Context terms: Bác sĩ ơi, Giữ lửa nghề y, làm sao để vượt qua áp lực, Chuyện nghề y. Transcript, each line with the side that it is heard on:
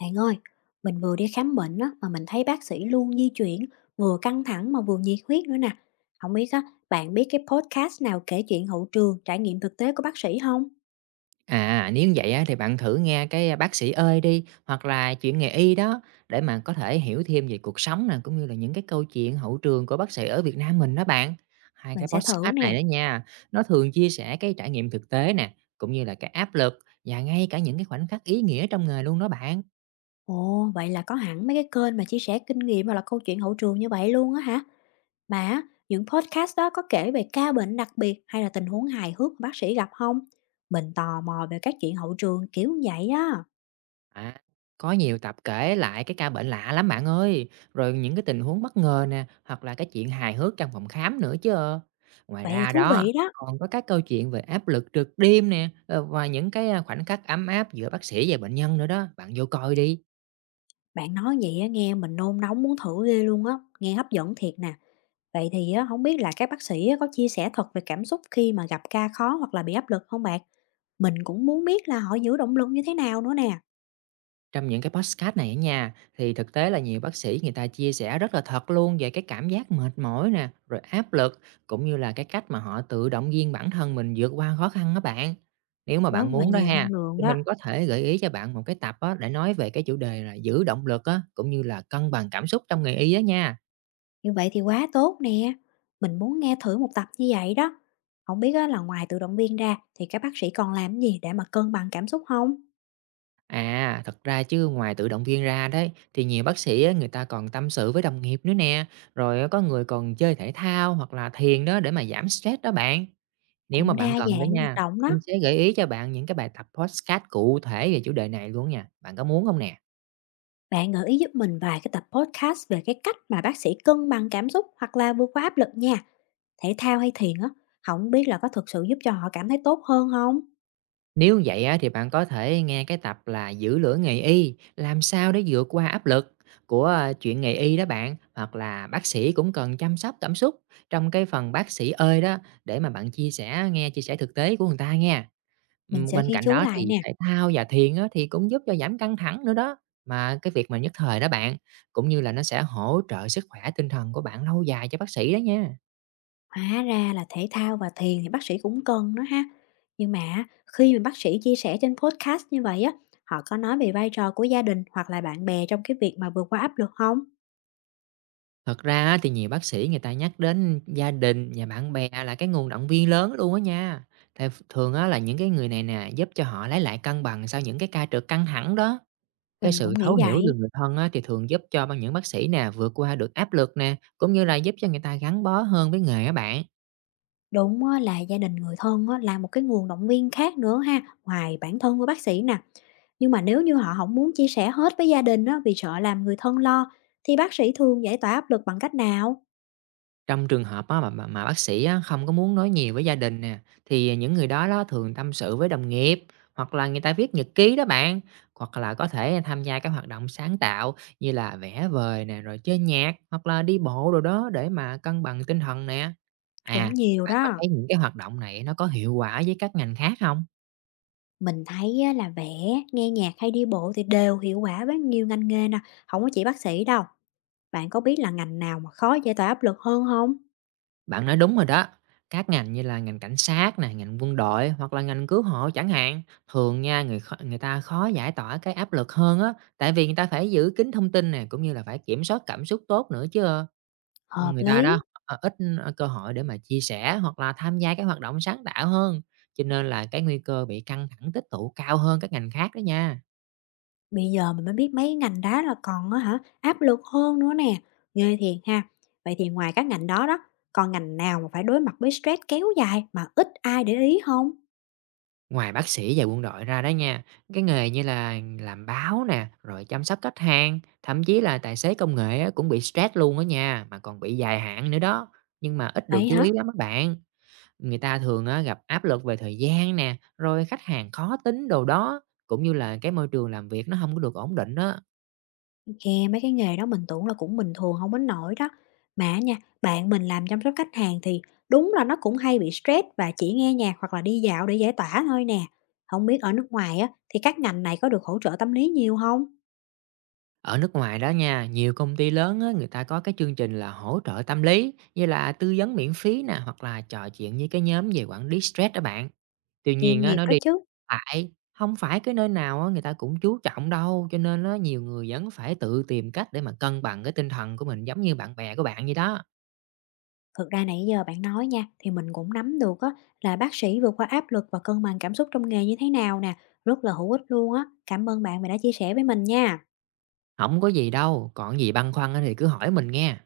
left: Bạn ơi, mình vừa đi khám bệnh á, mà mình thấy bác sĩ luôn di chuyển, vừa căng thẳng mà vừa nhiệt huyết nữa nè. Không biết á, bạn biết cái podcast nào kể chuyện hậu trường, trải nghiệm thực tế của bác sĩ không?
right: À, nếu như vậy á, thì bạn thử nghe cái Bác sĩ ơi đi, hoặc là Chuyện nghề y đó, để mà có thể hiểu thêm về cuộc sống nè, cũng như là những cái câu chuyện hậu trường của bác sĩ ở Việt Nam mình đó bạn. Hai
left: Mình
right: cái
left: sẽ thử
right: podcast này
left: nè.
right: đó nha, nó thường chia sẻ cái trải nghiệm thực tế nè, cũng như là cái áp lực và ngay cả những cái khoảnh khắc ý nghĩa trong nghề luôn đó bạn.
left: Ồ, vậy là có hẳn mấy cái kênh mà chia sẻ kinh nghiệm hoặc là câu chuyện hậu trường như vậy luôn á hả? Mà á, những podcast đó có kể về ca bệnh đặc biệt hay là tình huống hài hước mà bác sĩ gặp không? Mình tò mò về các chuyện hậu trường kiểu như vậy á.
right: À, có nhiều tập kể lại cái ca bệnh lạ lắm bạn ơi, rồi những cái tình huống bất ngờ nè, hoặc là cái chuyện hài hước trong phòng khám nữa chứ. Ờ. Ngoài
left: Vậy thì
right: ra
left: thú
right: đó,
left: vị đó.
right: còn có các câu chuyện về áp lực trực đêm nè, và những cái khoảnh khắc ấm áp giữa bác sĩ và bệnh nhân nữa đó, bạn vô coi đi.
left: Bạn nói vậy á, nghe mình nôn nóng muốn thử ghê luôn á, nghe hấp dẫn thiệt nè. Vậy thì á, không biết là các bác sĩ á, có chia sẻ thật về cảm xúc khi mà gặp ca khó hoặc là bị áp lực không bạn? Mình cũng muốn biết là họ giữ động lực như thế nào nữa nè.
right: Trong những cái podcast này ở nhà thì thực tế là nhiều bác sĩ người ta chia sẻ rất là thật luôn về cái cảm giác mệt mỏi nè, rồi áp lực, cũng như là cái cách mà họ tự động viên bản thân mình vượt qua khó khăn đó bạn. Nếu mà
left: Rất
right: bạn
left: là
right: muốn đó
left: nhiều
right: ha,
left: năng lượng
right: thì
left: đó.
right: mình có thể gợi ý cho bạn một cái tập á, để nói về cái chủ đề là giữ động lực á, cũng như là cân bằng cảm xúc trong nghề y á nha.
left: Như vậy thì quá tốt nè. Mình muốn nghe thử một tập như vậy đó. Không biết á, là ngoài tự động viên ra thì các bác sĩ còn làm gì để mà cân bằng cảm xúc không?
right: À, thật ra chứ ngoài tự động viên ra đấy thì nhiều bác sĩ á, người ta còn tâm sự với đồng nghiệp nữa nè, rồi có người còn chơi thể thao hoặc là thiền đó để mà giảm stress đó bạn. Nếu mà
left: Cũng đa
right: bạn cần đó
left: dạng hoạt
right: nha,
left: động
right: mình
left: đó.
right: sẽ gợi ý cho bạn những cái bài tập podcast cụ thể về chủ đề này luôn nha, bạn có muốn không nè?
left: Bạn gợi ý giúp mình vài cái tập podcast về cái cách mà bác sĩ cân bằng cảm xúc hoặc là vượt qua áp lực nha. Thể thao hay thiền á, không biết là có thực sự giúp cho họ cảm thấy tốt hơn không?
right: Nếu vậy á thì bạn có thể nghe cái tập là "Giữ lửa nghề y, làm sao để vượt qua áp lực" của, a, "Chuyện nghề y" đó bạn, hoặc là "Bác sĩ cũng cần chăm sóc cảm xúc" trong cái phần "Bác sĩ ơi" đó, để mà bạn chia sẻ nghe chia sẻ thực tế của người ta nha.
left: Mình sẽ
right: Bên
left: ghi
right: cạnh
left: chú
right: đó
left: lại
right: thì
left: nè.
right: thể thao và thiền á, thì cũng giúp cho giảm căng thẳng nữa đó. Mà cái việc mà nhất thời đó bạn, cũng như là nó sẽ hỗ trợ sức khỏe tinh thần của bạn lâu dài cho bác sĩ đó nha.
left: Hóa ra là thể thao và thiền thì bác sĩ cũng cần nữa ha. Nhưng mà á, khi mà bác sĩ chia sẻ trên podcast như vậy á, họ có nói về vai trò của gia đình hoặc là bạn bè trong cái việc mà vượt qua áp lực không?
right: Thật ra á, thì nhiều bác sĩ người ta nhắc đến gia đình và bạn bè là cái nguồn động viên lớn luôn á nha. Thì thường á, là những cái người này nè, giúp cho họ lấy lại cân bằng sau những cái ca trực căng thẳng đó. Cái
left: Mình cũng
right: sự thấu
left: nghĩ
right: hiểu từ
left: vậy.
right: người thân á, thì thường giúp cho những bác sĩ nè, vượt qua được áp lực nè, cũng như là giúp cho người ta gắn bó hơn với nghề á bạn.
left: Đúng á, là gia đình, người thân á, là một cái nguồn động viên khác nữa ha, ngoài bản thân của bác sĩ nè. Nhưng mà nếu như họ không muốn chia sẻ hết với gia đình á, vì sợ làm người thân lo, thì bác sĩ thường giải tỏa áp lực bằng cách nào?
right: Trong trường hợp á, mà bác sĩ á, không có muốn nói nhiều với gia đình nè, thì những người đó đó thường tâm sự với đồng nghiệp, hoặc là người ta viết nhật ký đó bạn, hoặc là có thể tham gia các hoạt động sáng tạo như là vẽ vời nè, rồi chơi nhạc hoặc là đi bộ đồ đó để mà cân bằng tinh thần nè.
left: Cũng
right: À,
left: nhiều
right: bạn có
left: đó.
right: thấy những cái hoạt động này nó có hiệu quả với các ngành khác không?
left: Mình thấy á, là vẽ, nghe nhạc hay đi bộ thì đều hiệu quả với nhiều ngành nghề nè, không có chỉ bác sĩ đâu. Bạn có biết là ngành nào mà khó giải tỏa áp lực hơn không?
right: Bạn nói đúng rồi đó. Các ngành như là ngành cảnh sát nè, ngành quân đội hoặc là ngành cứu hộ chẳng hạn, thường nha người ta khó giải tỏa cái áp lực hơn á, tại vì người ta phải giữ kín thông tin nè, cũng như là phải kiểm soát cảm xúc tốt nữa chứ,
left: Hợp
right: Người ta
left: lý.
right: đó, ít, cơ hội để mà chia sẻ hoặc là tham gia các hoạt động sáng tạo hơn, cho nên là cái nguy cơ bị căng thẳng tích tụ cao hơn các ngành khác đó nha.
left: Bây giờ mình mới biết mấy ngành đó là còn á hả, áp lực hơn nữa nè. Ghê thiệt ha. Vậy thì ngoài các ngành đó đó, còn ngành nào mà phải đối mặt với stress kéo dài mà ít ai để ý không?
right: Ngoài bác sĩ và quân đội ra đó nha, cái nghề như là làm báo nè, rồi chăm sóc khách hàng, thậm chí là tài xế công nghệ á, cũng bị stress luôn đó nha, mà còn bị dài hạn nữa đó. Nhưng mà ít được
left: Vậy
right: chú
left: hả?
right: ý lắm các bạn. Người ta thường á, gặp áp lực về thời gian nè, rồi khách hàng khó tính đồ đó, cũng như là cái môi trường làm việc nó không có được ổn định đó.
left: Yeah, mấy cái nghề đó mình tưởng là cũng bình thường, không đến nổi đó. Mà nha, bạn mình làm chăm sóc khách hàng thì đúng là nó cũng hay bị stress và chỉ nghe nhạc hoặc là đi dạo để giải tỏa thôi nè. Không biết ở nước ngoài á, thì các ngành này có được hỗ trợ tâm lý nhiều không?
right: Ở nước ngoài đó nha, nhiều công ty lớn á, người ta có cái chương trình là hỗ trợ tâm lý, như là tư vấn miễn phí nè, hoặc là trò chuyện với cái nhóm về quản lý stress đó bạn. Tuy nhiên
left: Chuyên
right: á,
left: nghiệp
right: nói
left: đó
right: đi
left: chứ.
right: phải không phải cái nơi nào á, người ta cũng chú trọng đâu, cho nên á, nhiều người vẫn phải tự tìm cách để mà cân bằng cái tinh thần của mình, giống như bạn bè của bạn vậy đó.
left: Thực ra nãy giờ bạn nói nha, thì mình cũng nắm được á, là bác sĩ vượt qua áp lực và cân bằng cảm xúc trong nghề như thế nào nè, rất là hữu ích luôn á. Cảm ơn bạn vì đã chia sẻ với mình nha.
right: Không có gì đâu, còn gì băn khoăn á thì cứ hỏi mình nghe.